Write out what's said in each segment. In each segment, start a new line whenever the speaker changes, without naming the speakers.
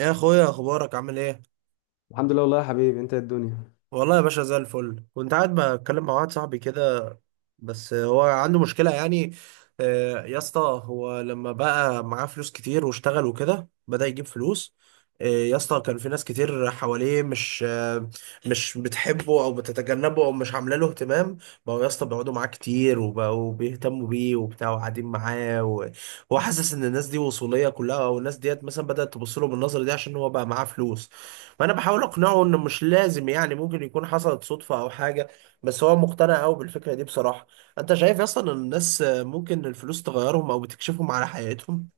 إيه يا اخويا، اخبارك؟ عامل ايه؟
الحمد لله، والله يا حبيبي. انت ايه الدنيا؟
والله يا باشا زي الفل. كنت قاعد بتكلم مع واحد صاحبي كده. بس هو عنده مشكله يعني. يا اسطى هو لما بقى معاه فلوس كتير واشتغل وكده بدأ يجيب فلوس. يا اسطى كان في ناس كتير حواليه مش بتحبه او بتتجنبه او مش عامله له اهتمام. بقوا يا اسطى بيقعدوا معاه كتير وبقوا بيهتموا بيه وبتاع وقاعدين معاه. وهو حاسس ان الناس دي وصوليه كلها، او الناس ديت مثلا بدأت تبص له بالنظره دي عشان هو بقى معاه فلوس. فانا بحاول اقنعه انه مش لازم، يعني ممكن يكون حصلت صدفه او حاجه. بس هو مقتنع قوي بالفكره دي بصراحه. انت شايف اصلا ان الناس ممكن الفلوس تغيرهم او بتكشفهم على حياتهم؟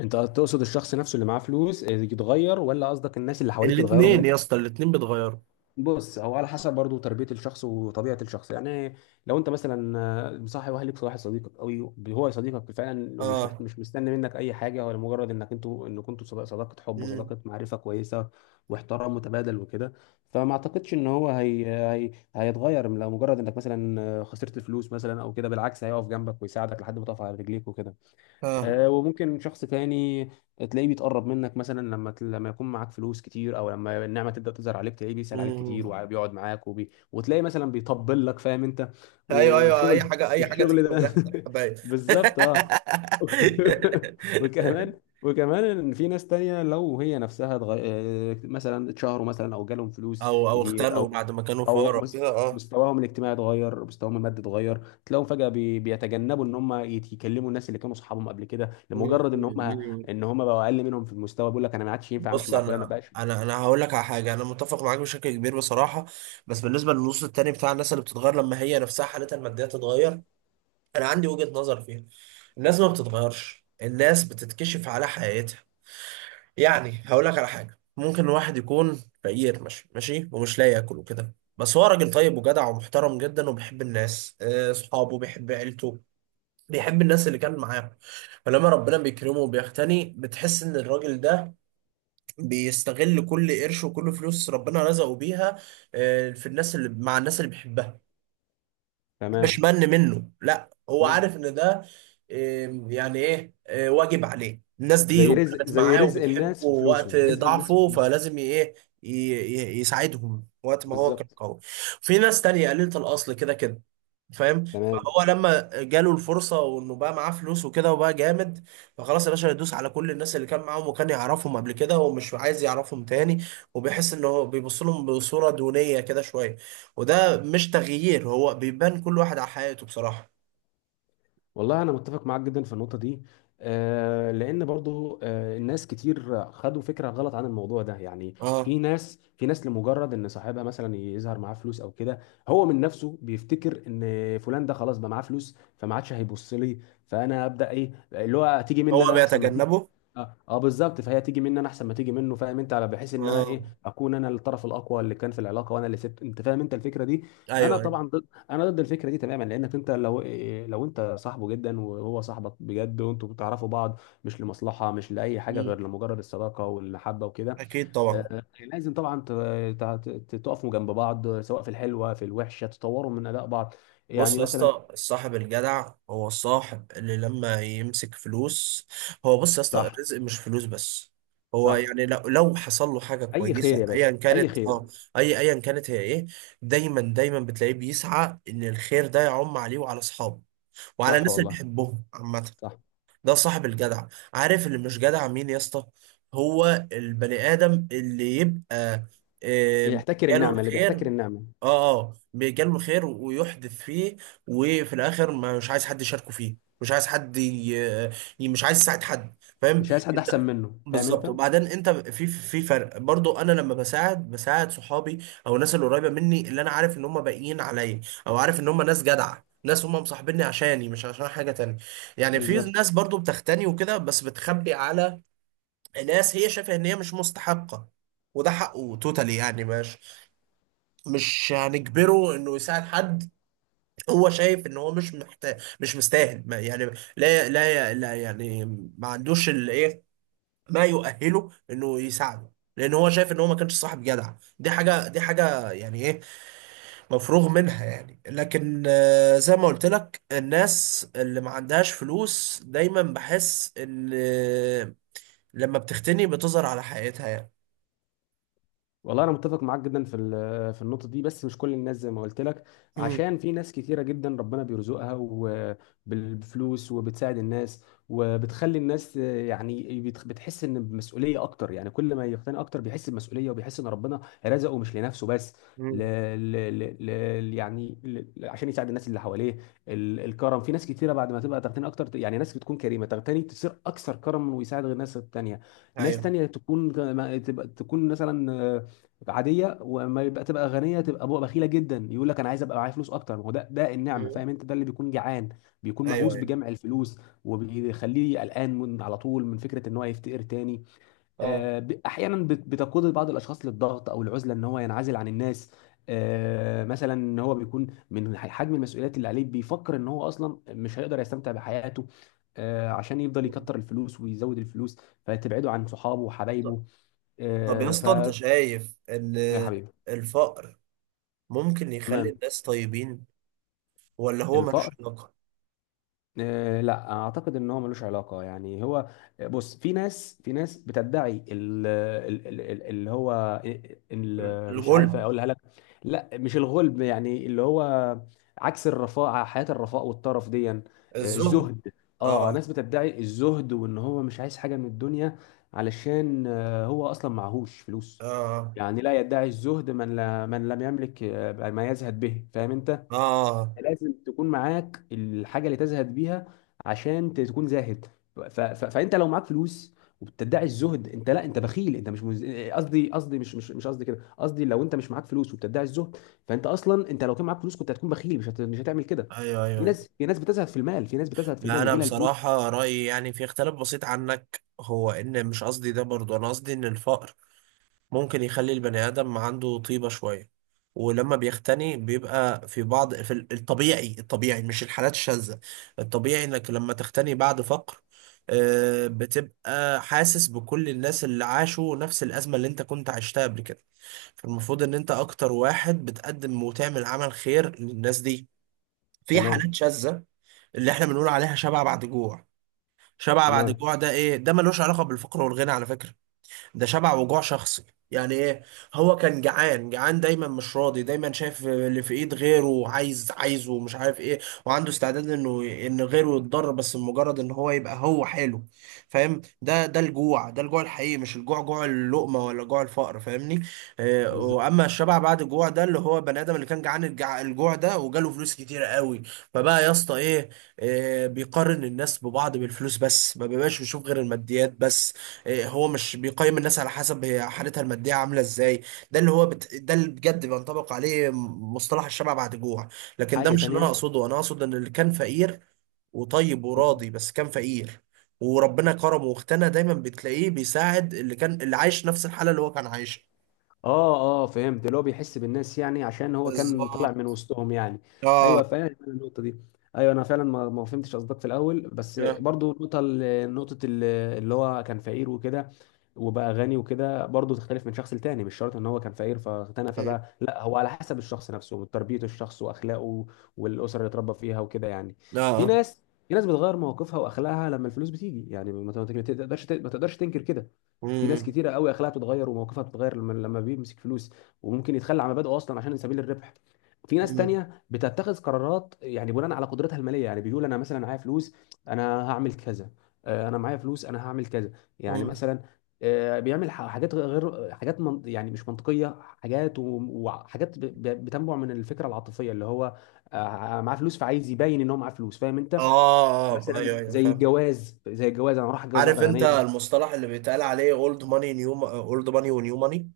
انت تقصد الشخص نفسه اللي معاه فلوس يتغير، ولا قصدك الناس اللي حواليك يتغيروا
الاتنين
من؟
يا اسطى، الاتنين بيتغيروا.
بص، هو على حسب برضو تربية الشخص وطبيعة الشخص. يعني لو انت مثلا مصاحب واهلك صاحب صديقك قوي، هو صديقك فعلا ومش محت...
اه.
مش مستني منك اي حاجة، ولا مجرد انك انتوا ان كنتوا صداقة حب
امم.
وصداقة معرفة كويسة واحترام متبادل وكده. فما اعتقدش ان هو هيتغير لو مجرد انك مثلا خسرت فلوس مثلا او كده. بالعكس، هيقف جنبك ويساعدك لحد ما تقف على رجليك وكده.
اه.
وممكن شخص تاني تلاقيه بيتقرب منك مثلا لما يكون معاك فلوس كتير، او لما النعمه تبدا تظهر عليك تلاقيه بيسال عليك كتير
مم.
وبيقعد معاك وتلاقي مثلا بيطبل لك. فاهم انت؟
ايوه، ايوه، اي
وشغل.
حاجه اي حاجه تيجي
والشغل ده
من ريحه الحبايب.
بالظبط اه. وكمان وكمان ان في ناس تانية لو هي نفسها اتغ... آه، مثلا اتشهروا مثلا او جالهم فلوس
او
كتير،
اختنوا
او
بعد ما كانوا
او
فقراء
مس...
كده. اه.
مستواهم الاجتماعي اتغير، مستواهم المادي اتغير، تلاقيهم فجأة بيتجنبوا ان هم يكلموا الناس اللي كانوا صحابهم قبل كده، لمجرد ان هم
مم.
ان هم بقوا اقل منهم في المستوى. بيقول لك انا ما عادش ينفع امشي
بص،
مع فلان، ما
انا
بقاش.
انا انا هقول لك على حاجه. انا متفق معاك بشكل كبير بصراحه. بس بالنسبه للنص التاني بتاع الناس اللي بتتغير لما هي نفسها حالتها الماديه تتغير، انا عندي وجهه نظر فيها. الناس ما بتتغيرش. الناس بتتكشف على حياتها. يعني هقول لك على حاجه، ممكن واحد يكون فقير ماشي ماشي ومش لاقي ياكل وكده، بس هو راجل طيب وجدع ومحترم جدا وبيحب الناس، اصحابه، بيحب عيلته. بيحب الناس اللي كان معاه. فلما ربنا بيكرمه وبيغتني، بتحس ان الراجل ده بيستغل كل قرش وكل فلوس ربنا رزقه بيها. في الناس، اللي مع الناس اللي بيحبها. مش
تمام.
من منه، لا، هو
نظم.
عارف ان ده. يعني ايه، واجب عليه الناس دي
زي رزق
وكانت
زي
معاه
رزق
وبتحبه
الناس في
وقت
فلوسهم رزق الناس في
ضعفه
فلوسهم.
فلازم ايه، يساعدهم وقت ما هو كان
بالظبط.
قوي. في ناس تانية قليلة الأصل كده كده. فاهم؟
تمام.
فهو لما جاله الفرصة وانه بقى معاه فلوس وكده وبقى جامد، فخلاص يا باشا يدوس على كل الناس اللي كان معاهم وكان يعرفهم قبل كده، ومش عايز يعرفهم تاني. وبيحس ان هو بيبص لهم بصورة دونية كده شوية. وده مش تغيير، هو بيبان كل واحد على حياته بصراحة.
والله انا متفق معاك جدا في النقطه دي. آه، لان برضو الناس كتير خدوا فكره غلط عن الموضوع ده. يعني في
اه.
ناس في ناس لمجرد ان صاحبها مثلا يظهر معاه فلوس او كده، هو من نفسه بيفتكر ان فلان ده خلاص بقى معاه فلوس فما عادش هيبص لي. فانا ابدا ايه اللي هو تيجي
هو
مني انا احسن ما تيجي.
بيتجنبه.
اه، بالظبط. فهي تيجي مني انا احسن ما تيجي منه. فاهم انت؟ على بحيث ان انا ايه،
اه.
اكون انا الطرف الاقوى اللي كان في العلاقه، وانا اللي سبت. انت فاهم انت الفكره دي؟ انا
ايوه، ايوه.
طبعا انا ضد الفكره دي تماما. لانك انت لو لو انت صاحبه جدا وهو صاحبك بجد، وانتوا بتعرفوا بعض مش لمصلحه، مش لاي حاجه
مم.
غير لمجرد الصداقه والمحبه وكده،
اكيد طبعا.
لازم طبعا تقفوا جنب بعض، سواء في الحلوه في الوحشه، تطوروا من اداء بعض.
بص
يعني
يا
مثلا.
اسطى، الصاحب الجدع هو الصاحب اللي لما يمسك فلوس. بص يا اسطى،
صح.
الرزق مش فلوس بس. هو
صح.
يعني لو حصل له حاجة
اي خير
كويسة
يا
ايا
باشا، اي
كانت.
خير.
اه. ايا كانت هي ايه، دايما دايما بتلاقيه بيسعى ان الخير ده يعم عليه وعلى اصحابه وعلى
صح
الناس اللي
والله.
بيحبهم عامة.
صح.
ده صاحب الجدع. عارف اللي مش جدع مين يا اسطى؟ هو البني ادم اللي يبقى
اللي
آه،
يحتكر
جاله
النعمه، اللي
الخير.
بيحتكر النعمه.
اه بيجاله الخير ويحدث فيه. وفي الاخر مش عايز حد يشاركه فيه، مش عايز حد مش عايز يساعد حد. فاهم؟
مش عايز حد احسن
انت
منه. فاهم انت؟
بالظبط. وبعدين انت في فرق برضو. انا لما بساعد صحابي، او الناس اللي قريبه مني، اللي انا عارف ان هم باقيين عليا، او عارف ان هم ناس جدعه، ناس هم مصاحبيني عشاني مش عشان حاجه تانية. يعني في
بالظبط.
ناس برضو بتغتني وكده بس بتخبي على ناس هي شايفه ان هي مش مستحقه. وده حقه توتالي، يعني مش هنجبره انه يساعد حد. هو شايف ان هو مش محتاج، مش مستاهل، ما يعني، لا، لا، لا، يعني ما عندوش الايه، ما يؤهله انه يساعده. لان هو شايف ان هو ما كانش صاحب جدع. دي حاجه يعني ايه، مفروغ منها يعني. لكن زي ما قلت لك، الناس اللي ما عندهاش فلوس دايما بحس ان، لما بتغتني بتظهر على حقيقتها يعني.
والله انا متفق معاك جدا في في النقطه دي، بس مش كل الناس زي ما قلت لك.
امم.
عشان في ناس كتيره جدا ربنا بيرزقها وبالفلوس، وبتساعد الناس وبتخلي الناس يعني بتحس ان بمسؤوليه اكتر. يعني كل ما يقتني اكتر بيحس بمسؤوليه، وبيحس ان ربنا رزقه مش لنفسه بس، ل...
امم.
ل... ل... يعني عشان يساعد الناس اللي حواليه. الكرم في ناس كتيره بعد ما تبقى تغتني اكتر. يعني ناس بتكون كريمه تغتني، تصير اكثر كرما ويساعد غير الناس التانيه. ناس
ايوه.
تانية تكون، تبقى تكون مثلا عاديه، وما يبقى تبقى غنيه، تبقى بقى بخيله جدا. يقول لك انا عايز ابقى معايا فلوس اكتر، ما هو ده النعمه.
مم.
فاهم انت؟ ده اللي بيكون جعان، بيكون
ايوه،
مهووس
ايوه.
بجمع الفلوس، وبيخليه قلقان من على طول من فكره ان هو يفتقر تاني.
اه.
احيانا بتقود بعض الاشخاص للضغط او العزله، ان هو ينعزل عن الناس. مثلا ان هو بيكون من حجم المسؤوليات اللي عليه، بيفكر ان هو اصلا مش هيقدر يستمتع بحياته. عشان يفضل
مم.
يكتر الفلوس ويزود الفلوس، فتبعده عن صحابه وحبايبه.
طب يا
آه، ف
اسطى، انت شايف ان
يا حبيبي.
الفقر ممكن يخلي
تمام.
الناس طيبين، ولا هو ملوش
الفقر.
علاقة؟
آه، لا اعتقد ان هو ملوش علاقه. يعني هو بص، في ناس بتدعي ال- ال- ال- اللي هو مش عارف
الغلب.
اقولها لك. لا، مش الغلب. يعني اللي هو عكس الرفاعه، حياه الرفاء والطرف دي.
الزهد.
الزهد. اه،
اه.
ناس بتدعي الزهد وان هو مش عايز حاجه من الدنيا، علشان هو اصلا معهوش فلوس.
اه.
يعني لا يدعي الزهد من لا، من لم يملك ما يزهد به. فاهم انت؟
اه.
لازم تكون معاك الحاجه اللي تزهد بيها عشان تكون زاهد. فانت لو معاك فلوس وبتدعي الزهد، انت لا، انت بخيل. انت مش مز... قصدي قصدي مش مش مش قصدي كده. قصدي لو انت مش معاك فلوس وبتدعي الزهد، فانت اصلا انت لو كان معاك فلوس كنت هتكون بخيل. مش هتعمل كده.
ايوه، ايوه، ايوه.
في ناس بتزهد في
لا،
المال،
انا
يجي لها الفلوس.
بصراحة رأيي يعني في اختلاف بسيط عنك. هو ان مش قصدي ده برضو، انا قصدي ان الفقر ممكن يخلي البني آدم عنده طيبة شوية. ولما بيختني بيبقى في بعض في الطبيعي، مش الحالات الشاذة. الطبيعي انك لما تختني بعد فقر، بتبقى حاسس بكل الناس اللي عاشوا نفس الأزمة اللي انت كنت عشتها قبل كده. فالمفروض ان انت اكتر واحد بتقدم وتعمل عمل خير للناس دي. في حالات
تمام.
شاذة اللي احنا بنقول عليها شبع بعد جوع. شبع بعد
تمام.
جوع ده، ايه ده؟ ملوش علاقة بالفقر والغنى على فكرة. ده شبع وجوع شخصي. يعني ايه؟ هو كان جعان جعان دايما، مش راضي، دايما شايف اللي في ايد غيره، عايز عايزه ومش عارف ايه، وعنده استعداد انه ان غيره يتضرر، بس مجرد ان هو يبقى هو حلو. فاهم؟ ده الجوع الحقيقي، مش الجوع، جوع اللقمة ولا جوع الفقر، فاهمني؟
بالظبط.
واما الشبع بعد الجوع ده، اللي هو بني ادم اللي كان جعان الجوع ده، وجاله فلوس كتير قوي. فبقى يا اسطى ايه، بيقارن الناس ببعض بالفلوس بس، ما بيبقاش بيشوف غير الماديات بس. إيه، هو مش بيقيم الناس على حسب هي حالتها المادية عاملة ازاي. ده اللي بجد بينطبق عليه مصطلح الشبع بعد جوع. لكن ده
حاجه
مش اللي انا
تانيه.
اقصده، انا اقصد ان اللي كان فقير وطيب وراضي، بس كان فقير، وربنا كرمه واغتنى. دايما بتلاقيه بيساعد اللي عايش نفس الحالة اللي هو كان عايشها.
اه، اه فهمت. اللي هو بيحس بالناس يعني، عشان هو كان طالع
بالظبط.
من وسطهم يعني.
اه.
ايوه، فاهم أنا النقطه دي. ايوه، انا فعلا ما فهمتش قصدك في الاول. بس
اه.
برضو النقطه نقطه اللي هو كان فقير وكده وبقى غني وكده، برضو تختلف من شخص لتاني. مش شرط ان هو كان فقير فاغتنى فبقى، لا، هو على حسب الشخص نفسه وتربية الشخص واخلاقه، والاسره اللي اتربى فيها وكده يعني. في
اه.
ناس في ناس بتغير مواقفها واخلاقها لما الفلوس بتيجي. يعني ما تقدرش تنكر كده. في ناس
مم.
كتيره قوي اخلاقها بتتغير ومواقفها بتتغير لما بيمسك فلوس. وممكن يتخلى عن مبادئه اصلا عشان سبيل الربح. في ناس
مم.
تانية بتتخذ قرارات يعني بناء على قدرتها المالية. يعني بيقول أنا مثلا معايا فلوس، أنا هعمل كذا. أنا معايا فلوس أنا هعمل كذا. يعني
مم.
مثلا بيعمل حاجات غير، حاجات من يعني مش منطقية، حاجات وحاجات بتنبع من الفكرة العاطفية اللي هو معاه فلوس، فعايز يبين إن هو معاه فلوس. فاهم
اه.
أنت؟
آه.
مثلا
ايوه، ايوه،
زي
فاهم.
الجواز. أنا راح أتجوز
عارف
واحدة
انت
غنية.
المصطلح اللي بيتقال عليه اولد ماني ونيو ماني؟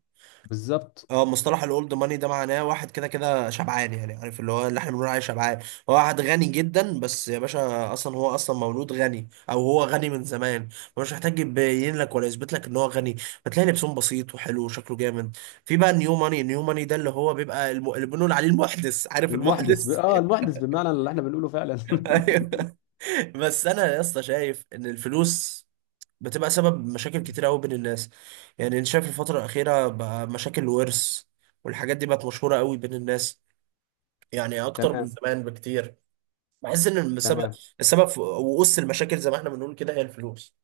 بالظبط.
اه، مصطلح الاولد ماني ده معناه واحد كده كده شبعان، يعني عارف اللي هو اللي احنا بنقول عليه شبعان. هو واحد غني جدا، بس يا باشا هو اصلا مولود غني او هو غني من زمان. مش محتاج يبين لك ولا يثبت لك ان هو غني. فتلاقي لبسهم بسيط وحلو وشكله جامد. في بقى النيو ماني، ده اللي هو بيبقى اللي بنقول عليه المحدث. عارف
المحدث ب...
المحدث؟
اه المحدث بمعنى اللي احنا بنقوله فعلا.
ايوه. بس انا يا اسطى شايف ان الفلوس بتبقى سبب مشاكل كتير قوي بين الناس. يعني انت شايف الفترة الأخيرة بقى مشاكل الورث والحاجات دي بقت مشهورة قوي بين الناس، يعني اكتر من
تمام.
زمان بكتير. بحس ان السبب
تمام.
السبب في وقص المشاكل زي ما احنا بنقول كده هي الفلوس.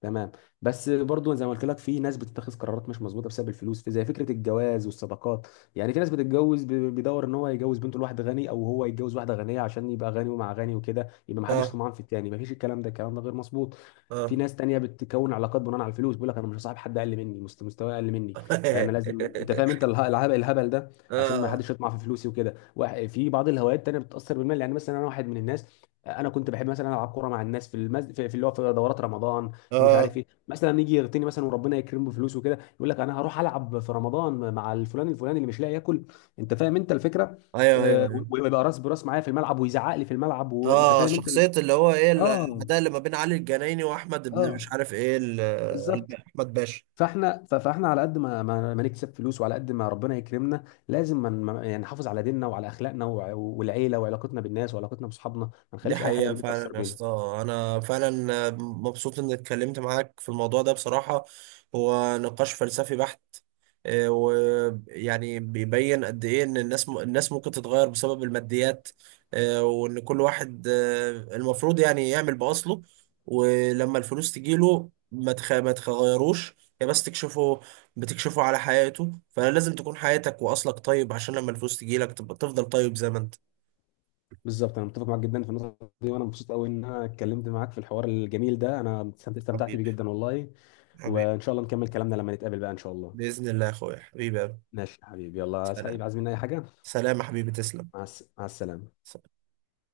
تمام. بس برضو زي ما قلت لك في ناس بتتخذ قرارات مش مظبوطه بسبب الفلوس، في زي فكره الجواز والصداقات. يعني في ناس بتتجوز، بيدور ان هو يتجوز بنته لواحد غني، او هو يتجوز واحده غنيه عشان يبقى غني ومع غني وكده، يبقى ما حدش
اه.
طمعان في التاني. ما فيش. الكلام ده غير مظبوط. في
اه.
ناس تانية بتكون علاقات بناء على الفلوس. بيقول لك انا مش هصاحب حد اقل مني، مستواه اقل مني، انا لازم. انت فاهم انت الهبل الهبل ده، عشان ما
اه.
حدش يطمع في فلوسي وكده. في بعض الهوايات التانية بتتاثر بالمال. يعني مثلا انا واحد من الناس، انا كنت بحب مثلا العب كوره مع الناس في المز... في في اللي هو في دورات رمضان. في مش
اه.
عارف ايه، مثلا يجي يغتني مثلا وربنا يكرمه بفلوس وكده يقول لك انا هروح العب في رمضان مع الفلان الفلاني اللي مش لاقي ياكل. انت فاهم انت الفكره؟
ايوه، ايوه، ايوه.
ويبقى راس براس معايا في الملعب، ويزعق لي في الملعب، وانت
اه،
فاهم انت
شخصية اللي هو ايه،
اه.
الاداء اللي ما بين علي الجنايني واحمد ابن
اه
مش عارف ايه
بالظبط.
احمد باشا.
فاحنا فاحنا على قد ما نكسب فلوس، وعلى قد ما ربنا يكرمنا، لازم يعني نحافظ على ديننا وعلى اخلاقنا والعيله وعلاقتنا بالناس وعلاقتنا باصحابنا، ما
دي
نخليش اي حاجه
حقيقة
من دي تاثر
فعلا يا
بينا.
اسطى. أنا فعلا مبسوط إني اتكلمت معاك في الموضوع ده بصراحة. هو نقاش فلسفي بحت. ويعني بيبين قد إيه إن الناس ممكن تتغير بسبب الماديات. وإن كل واحد المفروض يعني يعمل بأصله. ولما الفلوس تجيله ما تغيروش. هي بس تكشفه. بتكشفه على حياته. فلازم تكون حياتك وأصلك طيب، عشان لما الفلوس تجيلك تبقى تفضل طيب زي ما أنت.
بالظبط. انا متفق معاك جدا في النقطه دي، وانا مبسوط قوي ان انا اتكلمت معاك في الحوار الجميل ده. انا استمتعت بيه
حبيبي.
جدا والله.
حبيبي.
وان شاء الله نكمل كلامنا لما نتقابل بقى ان شاء الله.
بإذن الله يا أخويا. حبيبي يا أبو.
ماشي يا حبيبي. يلا، عايز حبيبي،
سلام.
عايز مني اي حاجه؟
سلام يا حبيبي، تسلم.
مع السلامه.